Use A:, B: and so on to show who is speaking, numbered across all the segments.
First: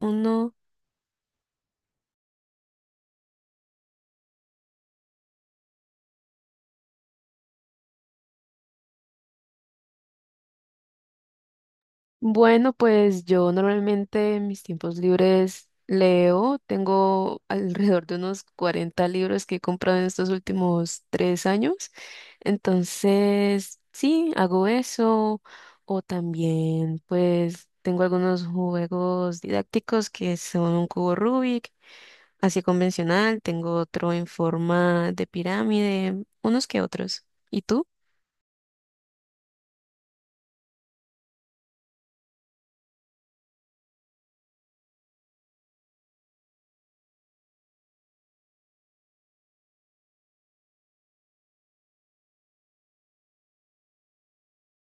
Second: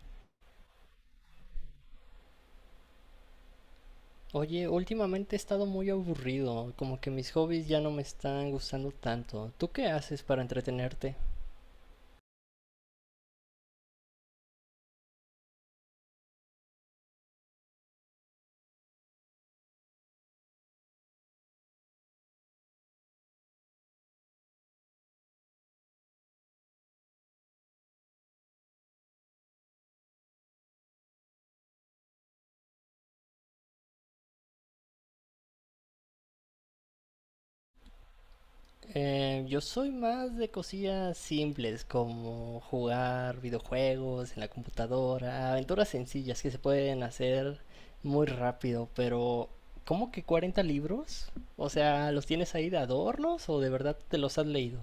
A: Uno,
B: Oye, últimamente he estado muy aburrido, como que mis hobbies ya no me están gustando tanto. ¿Tú qué haces para entretenerte?
A: bueno, pues yo normalmente en mis tiempos libres leo, tengo alrededor de unos 40 libros que he comprado en estos últimos 3 años, entonces sí, hago eso, o también pues tengo algunos juegos didácticos que son un cubo Rubik, así convencional, tengo otro en forma de pirámide, unos que otros. ¿Y tú?
B: Yo soy más de cosillas simples, como jugar videojuegos en la computadora, aventuras sencillas que se pueden hacer muy rápido, pero ¿cómo que 40 libros? O sea, ¿los tienes ahí de adornos o de verdad te los has leído?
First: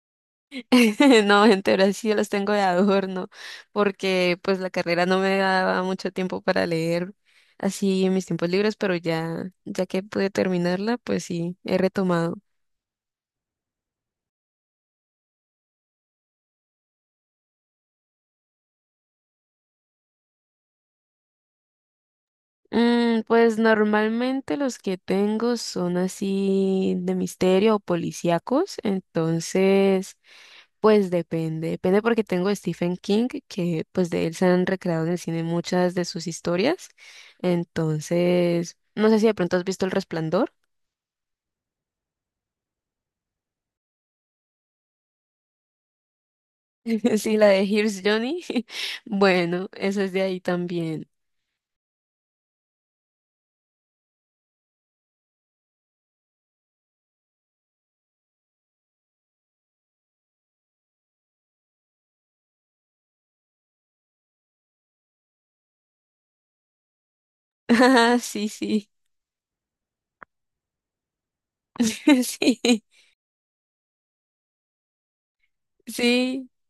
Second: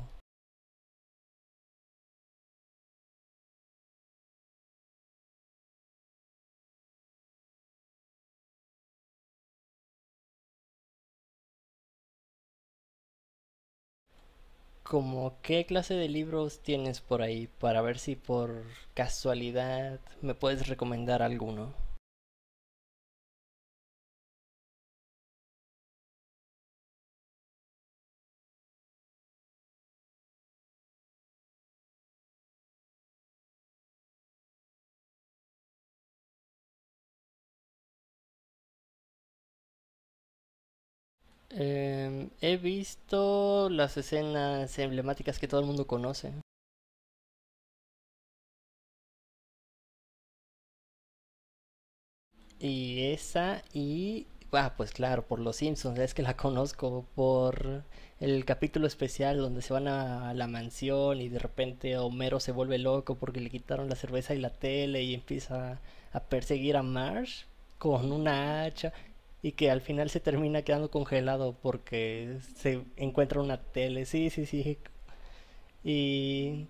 A: No, gente ahora sí los tengo de adorno, porque pues la carrera no me daba mucho tiempo para leer así en mis tiempos libres, pero ya, ya que pude terminarla, pues sí, he retomado.
B: ¿Cómo qué clase de libros tienes por ahí para ver si por casualidad me puedes recomendar alguno?
A: Mm, pues normalmente los que tengo son así de misterio o policíacos, entonces pues depende, depende porque tengo a Stephen King, que pues de él se han recreado en el cine muchas de sus historias, entonces no sé si de pronto has visto El Resplandor.
B: He visto las escenas emblemáticas que todo el mundo conoce.
A: Sí, la de Here's Johnny. Bueno, eso es de ahí también.
B: Y esa y... Ah, pues claro, por Los Simpsons, es que la conozco por el capítulo especial donde se van a la mansión y de repente Homero se vuelve loco porque le quitaron la cerveza y la tele y empieza a perseguir a Marsh con
A: Ah, sí,
B: una
A: sí.
B: hacha y que al final se termina quedando congelado porque
A: Sí,
B: se encuentra una tele. Sí, sí, sí.
A: sí.
B: Y,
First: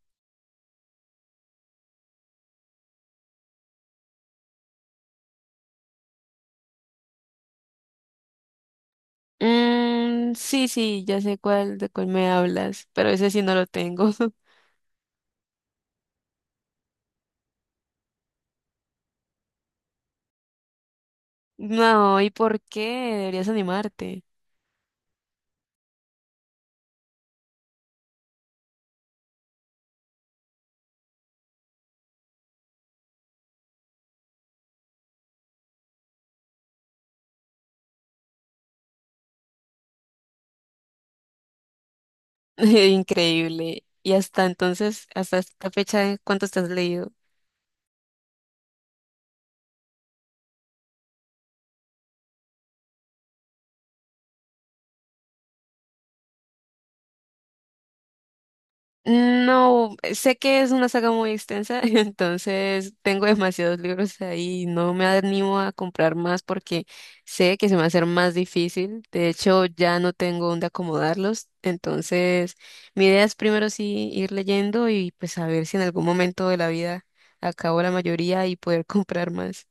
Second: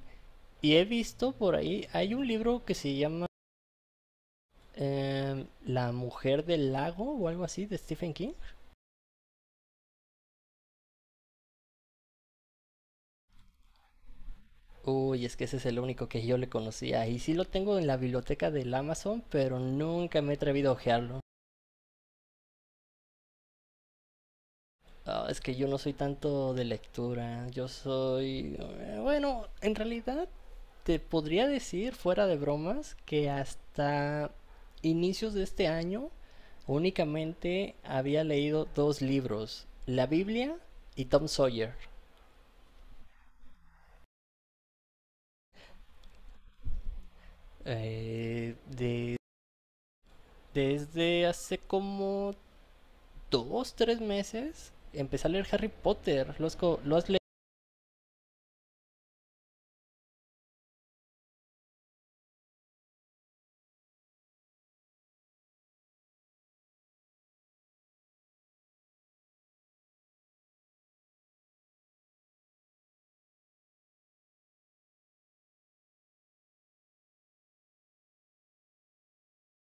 B: y he visto por ahí, hay un libro que se llama la mujer del lago o algo así de Stephen King.
A: Mm, sí, sí, ya sé cuál, de cuál me hablas, pero ese sí no lo tengo.
B: Uy, es que ese es el único que yo le conocía. Y sí lo tengo en la biblioteca del Amazon, pero nunca me he atrevido a ojearlo.
A: No, ¿y por qué? Deberías animarte.
B: Ah, es que yo no soy tanto de lectura. Bueno, en realidad te podría decir, fuera de bromas, que hasta inicios de este año únicamente había leído dos libros. La Biblia y Tom Sawyer.
A: Increíble. Y hasta entonces, hasta esta fecha, ¿cuánto estás leído?
B: De Desde hace como 2, 3 meses empecé a leer Harry Potter. ¿Lo has?
A: No, sé que es una saga muy extensa, entonces tengo demasiados libros ahí no me animo a comprar más porque sé que se me va a hacer más difícil. De hecho, ya no tengo dónde acomodarlos, entonces mi idea es primero sí ir leyendo y pues a ver si en algún momento de la vida acabo la mayoría y poder comprar más.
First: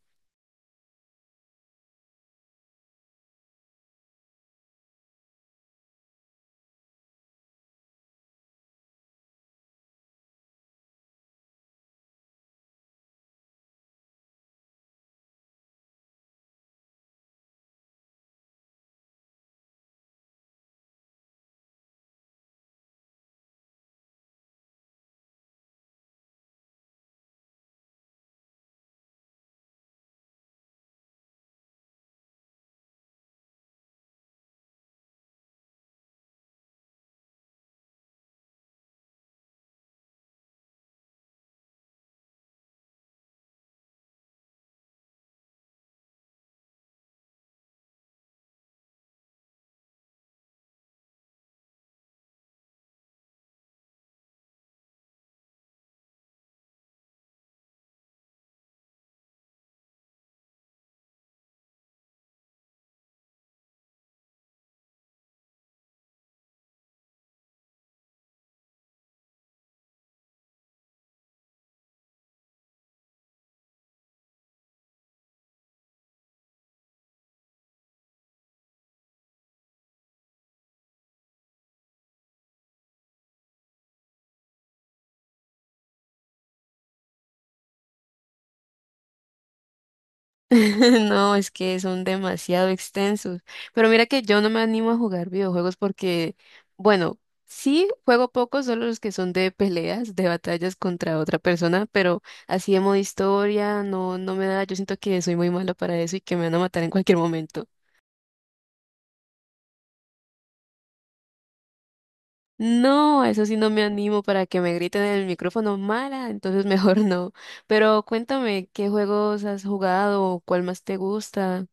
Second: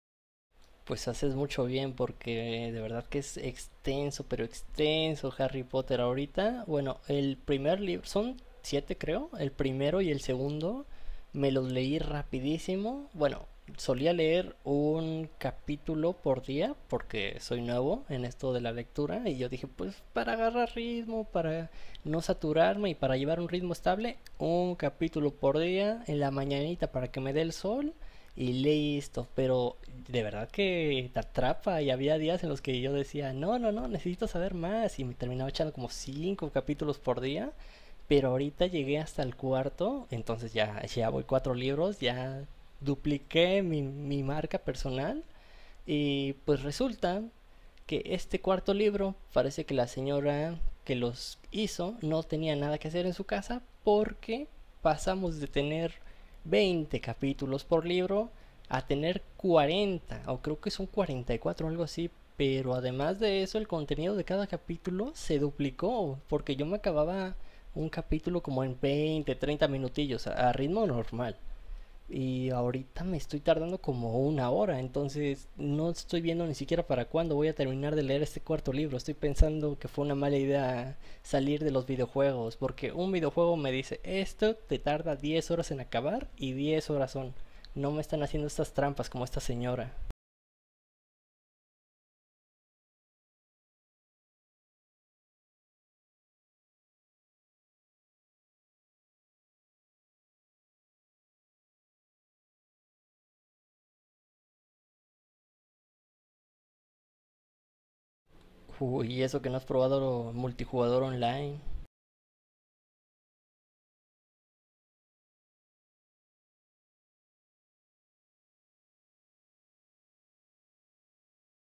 B: Pues haces mucho bien porque de verdad que es extenso, pero extenso Harry Potter ahorita. Bueno, el primer libro, son siete creo, el primero y el segundo me los leí rapidísimo. Bueno, solía leer un capítulo por día porque soy nuevo en esto de la lectura y yo dije, pues para agarrar ritmo, para no saturarme y para llevar un ritmo estable, un capítulo por día en la mañanita para que me dé el sol y listo. Pero de verdad que te atrapa y había días en los que yo decía, no, no, no, necesito saber más y me terminaba echando como cinco capítulos por día. Pero ahorita llegué hasta el cuarto, entonces ya, ya voy cuatro libros, ya dupliqué mi marca personal y pues resulta que este cuarto libro parece que la señora que los hizo no tenía nada que hacer en su casa porque pasamos de tener 20 capítulos por libro a tener 40, o creo que son 44 o algo así, pero además de eso el contenido de cada capítulo se duplicó, porque yo me acababa un capítulo como en 20, 30 minutillos, a ritmo normal. Y ahorita me estoy tardando como una hora, entonces no estoy viendo ni siquiera para cuándo voy a terminar de leer este cuarto libro. Estoy pensando que fue una mala idea salir de los videojuegos, porque un videojuego me dice, esto te tarda 10 horas en acabar y 10 horas son. No me están haciendo estas trampas como esta señora.
A: No, es que son demasiado extensos. Pero mira que yo no me animo a jugar videojuegos porque, bueno, sí juego pocos, solo los que son de peleas, de batallas contra otra persona, pero así de modo historia, no, no me da. Yo siento que soy muy mala para eso y que me van a matar en cualquier momento.
B: Uy, y eso que no has probado multijugador online.
A: No, a eso sí no me animo para que me griten en el micrófono mala, entonces mejor no. Pero cuéntame, ¿qué juegos has jugado? ¿Cuál más te gusta?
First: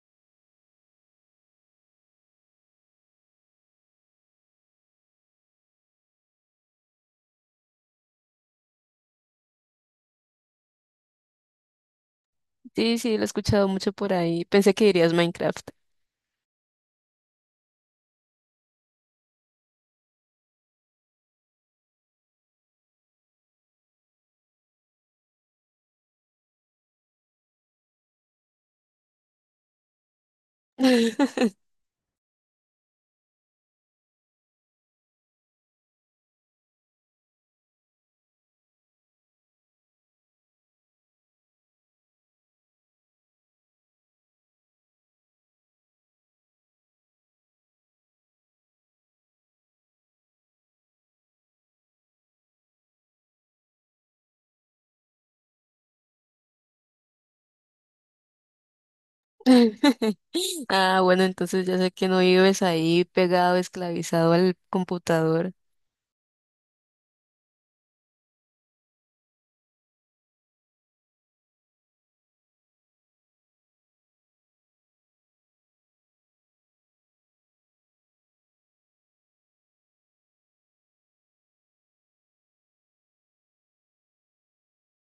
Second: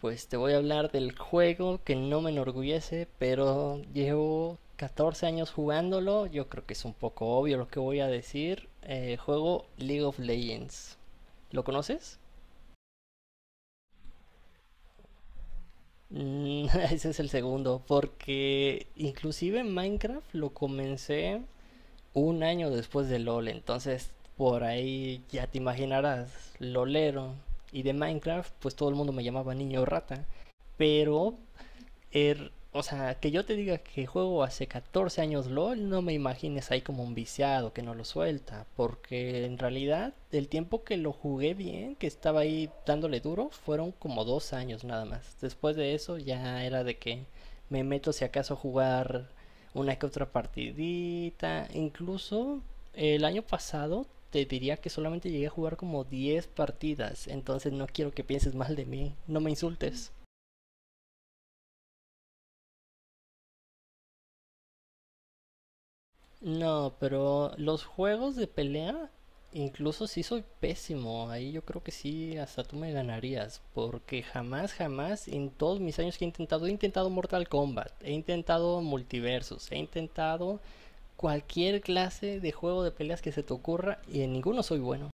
B: Pues te voy a hablar del juego que no me enorgullece, pero llevo 14 años jugándolo. Yo creo que es un poco obvio lo que voy a decir. Juego League of Legends. ¿Lo conoces?
A: Sí, sí, lo he escuchado mucho por ahí. Pensé que dirías Minecraft.
B: Mm, Ese es el segundo, porque inclusive Minecraft lo comencé un año después de LOL, entonces por ahí ya te imaginarás, lolero. Y de Minecraft, pues todo el mundo me llamaba niño rata. Pero o sea, que yo te diga que juego hace 14 años LOL, no me imagines ahí como un viciado que no lo suelta, porque en realidad el tiempo que lo jugué bien, que estaba ahí dándole duro, fueron como 2 años nada más. Después de eso ya era de que me meto si acaso a jugar una que otra partidita, incluso el año pasado te diría que solamente llegué a jugar como 10 partidas, entonces no quiero que pienses mal de mí, no me insultes.
A: Ah, bueno, entonces ya sé que no vives ahí pegado, esclavizado al computador.
B: No, pero los juegos de pelea, incluso si soy pésimo, ahí yo creo que sí, hasta tú me ganarías, porque jamás, jamás en todos mis años que he intentado Mortal Kombat, he intentado multiversos, he intentado cualquier clase de juego de peleas que se te ocurra y en ninguno soy bueno.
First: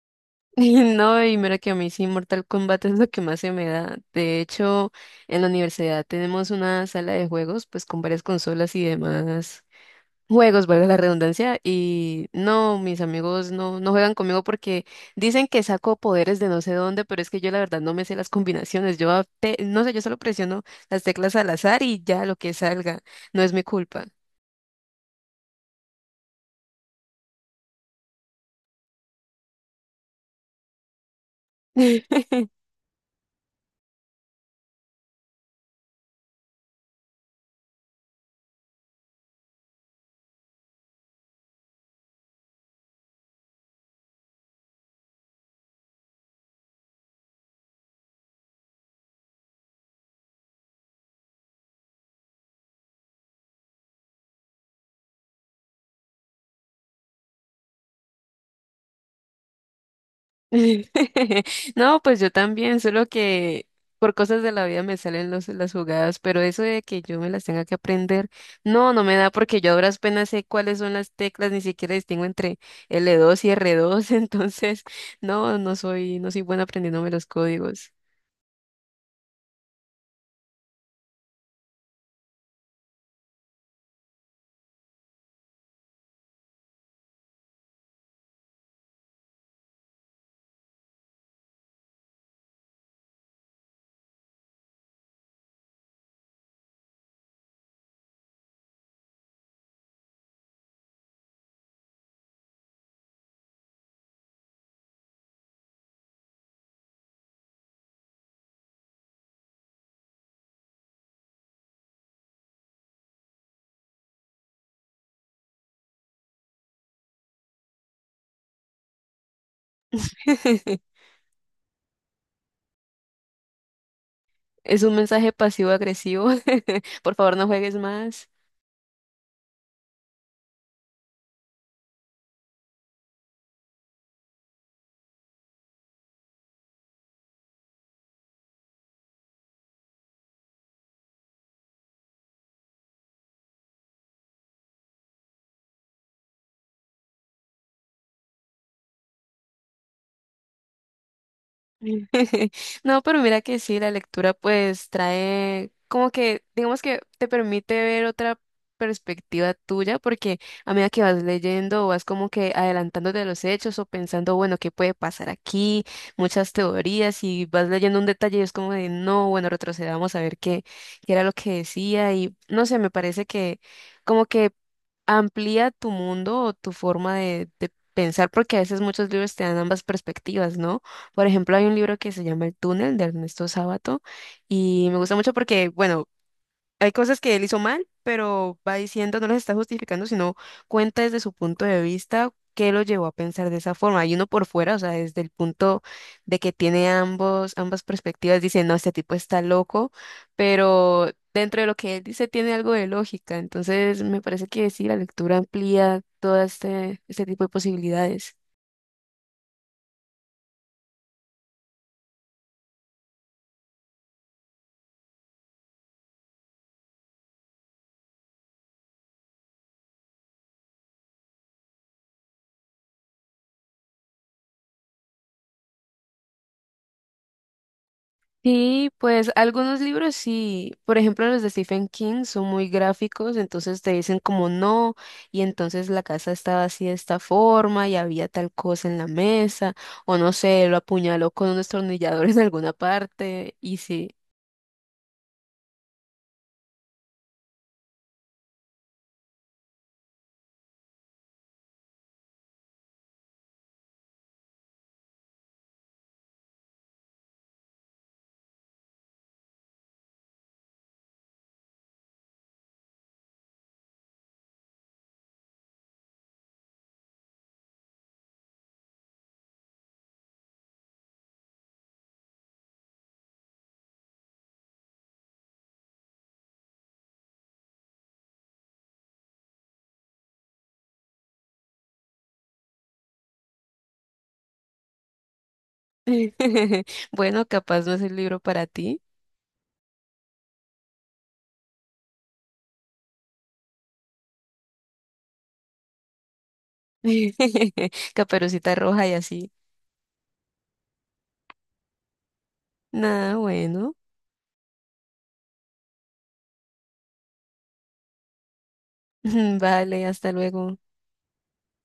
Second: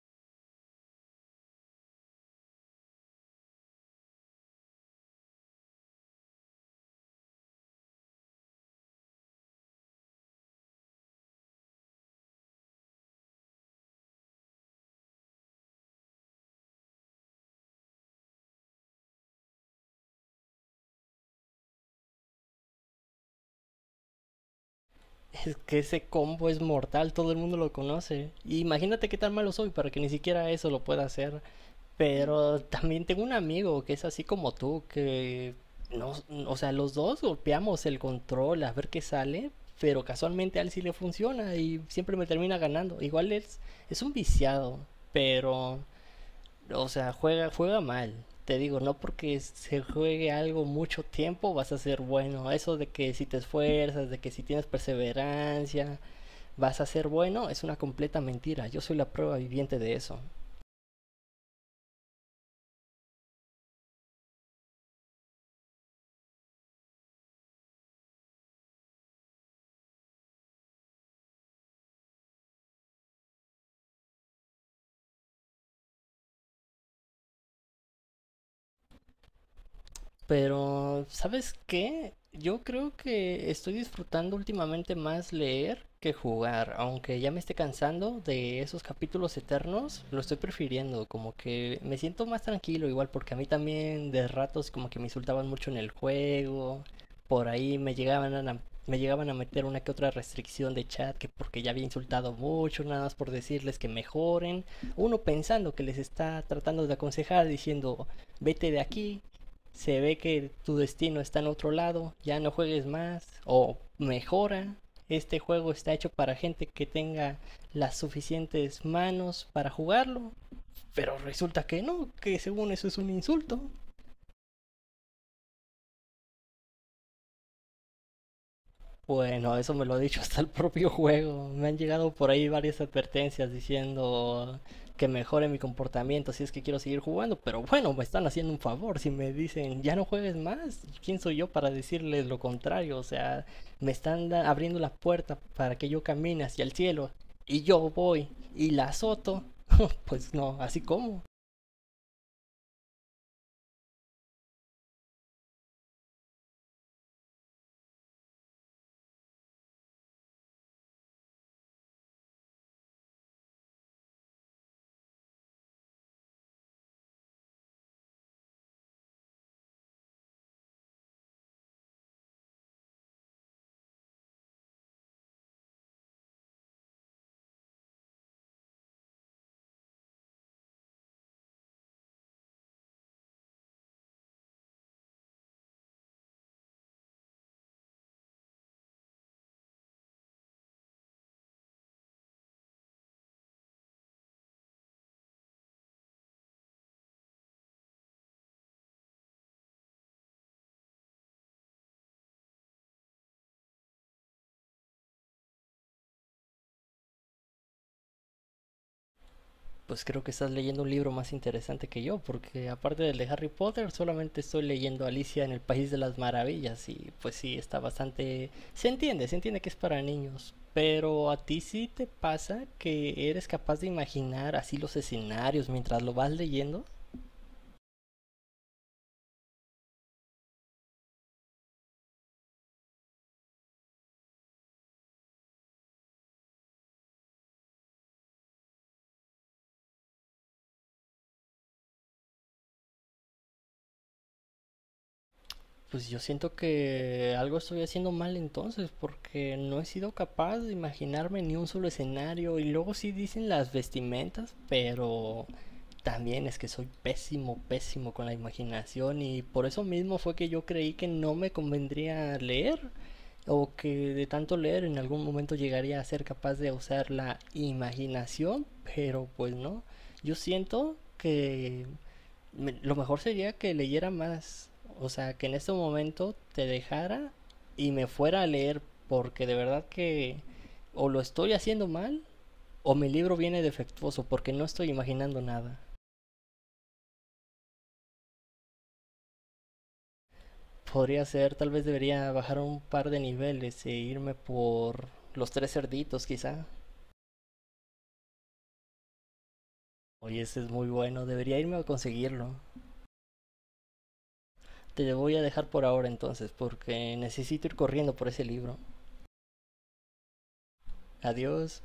A: No, y mira que a mí sí, Mortal Kombat es lo que más se me da. De hecho, en la universidad tenemos una sala de juegos, pues con varias consolas y demás juegos, valga la redundancia, y no, mis amigos no, no juegan conmigo porque dicen que saco poderes de no sé dónde, pero es que yo la verdad no me sé las combinaciones, yo a- no sé, yo solo presiono las teclas al azar y ya lo que salga, no es mi culpa.
B: Es que ese combo es mortal, todo el mundo lo conoce. Y imagínate qué tan malo soy para que ni siquiera eso lo pueda hacer. Pero también tengo un amigo que es así como tú, que no, o sea, los dos golpeamos el control a ver qué sale, pero casualmente a él sí le funciona y siempre me termina ganando. Igual es un viciado, pero, o sea, juega, juega mal. Te digo, no porque se juegue algo mucho tiempo vas a ser bueno. Eso de que si te esfuerzas, de que si tienes perseverancia, vas a ser bueno, es una completa mentira. Yo soy la prueba viviente de eso.
A: No, pues yo también, solo que por cosas de la vida me salen los, las jugadas, pero eso de que yo me las tenga que aprender, no, no me da porque yo a duras penas sé cuáles son las teclas, ni siquiera distingo entre L2 y R2, entonces no, no soy buena aprendiéndome los códigos.
B: Pero, ¿sabes qué? Yo creo que estoy disfrutando últimamente más leer que jugar, aunque ya me esté cansando de esos capítulos eternos, lo estoy prefiriendo, como que me siento más tranquilo igual, porque a mí también de ratos como que me insultaban mucho en el juego, por ahí me llegaban a meter una que otra restricción de chat, que porque ya había insultado mucho, nada más por decirles que mejoren, uno pensando que les está tratando de aconsejar, diciendo, vete de aquí, se ve que tu destino está en otro lado, ya no juegues más o mejora. Este juego está hecho para gente que tenga las suficientes manos para jugarlo, pero resulta que no, que según eso es un insulto.
A: Es un mensaje pasivo-agresivo. Por favor, no juegues más.
B: Bueno, eso me lo ha dicho hasta el propio juego. Me han llegado por ahí varias advertencias diciendo que mejore mi comportamiento si es que quiero seguir jugando, pero bueno, me están haciendo un favor. Si me dicen ya no juegues más, ¿quién soy yo para decirles lo contrario? O sea, me están abriendo la puerta para que yo camine hacia el cielo y yo voy y la azoto. Pues no, así como.
A: No, pero mira que sí, la lectura pues trae como que, digamos que te permite ver otra perspectiva tuya, porque a medida que vas leyendo, vas como que adelantándote de los hechos o pensando, bueno, ¿qué puede pasar aquí? Muchas teorías y vas leyendo un detalle y es como de, no, bueno, retrocedamos a ver qué era lo que decía y no sé, me parece que como que amplía tu mundo o tu forma de pensar, porque a veces muchos libros te dan ambas perspectivas, ¿no? Por ejemplo, hay un libro que se llama El túnel de Ernesto Sábato y me gusta mucho porque, bueno, hay cosas que él hizo mal, pero va diciendo, no las está justificando, sino cuenta desde su punto de vista qué lo llevó a pensar de esa forma. Y uno por fuera, o sea, desde el punto de que tiene ambos, ambas perspectivas, dice, no, este tipo está loco, pero dentro de lo que él dice tiene algo de lógica. Entonces, me parece que sí, la lectura amplía todo este tipo de posibilidades.
B: Pues creo que estás leyendo un libro más interesante que yo, porque aparte del de Harry Potter, solamente estoy leyendo Alicia en el País de las Maravillas y pues sí, está bastante. Se entiende que es para niños, pero a ti sí te pasa que eres capaz de imaginar así los escenarios mientras lo vas leyendo.
A: Sí, pues algunos libros sí, por ejemplo los de Stephen King son muy gráficos, entonces te dicen como no, y entonces la casa estaba así de esta forma y había tal cosa en la mesa, o no sé, lo apuñaló con un destornillador en alguna parte, y sí.
B: Pues yo siento que algo estoy haciendo mal entonces, porque no he sido capaz de imaginarme ni un solo escenario. Y luego sí dicen las vestimentas, pero también es que soy pésimo, pésimo con la imaginación. Y por eso mismo fue que yo creí que no me convendría leer, o que de tanto leer en algún momento llegaría a ser capaz de usar la imaginación, pero pues no. Yo siento que lo mejor sería que leyera más. O sea, que en este momento te dejara y me fuera a leer, porque de verdad que o lo estoy haciendo mal o mi libro viene defectuoso, porque no estoy imaginando nada.
A: Bueno, capaz no es el libro para ti.
B: Podría ser, tal vez debería bajar un par de niveles e irme por los tres cerditos, quizá.
A: Caperucita Roja y así.
B: Oye, ese es muy bueno, debería irme a conseguirlo.
A: Nada, bueno.
B: Te voy a dejar por ahora entonces, porque necesito ir corriendo por ese libro.
A: Vale, hasta luego.
B: Adiós.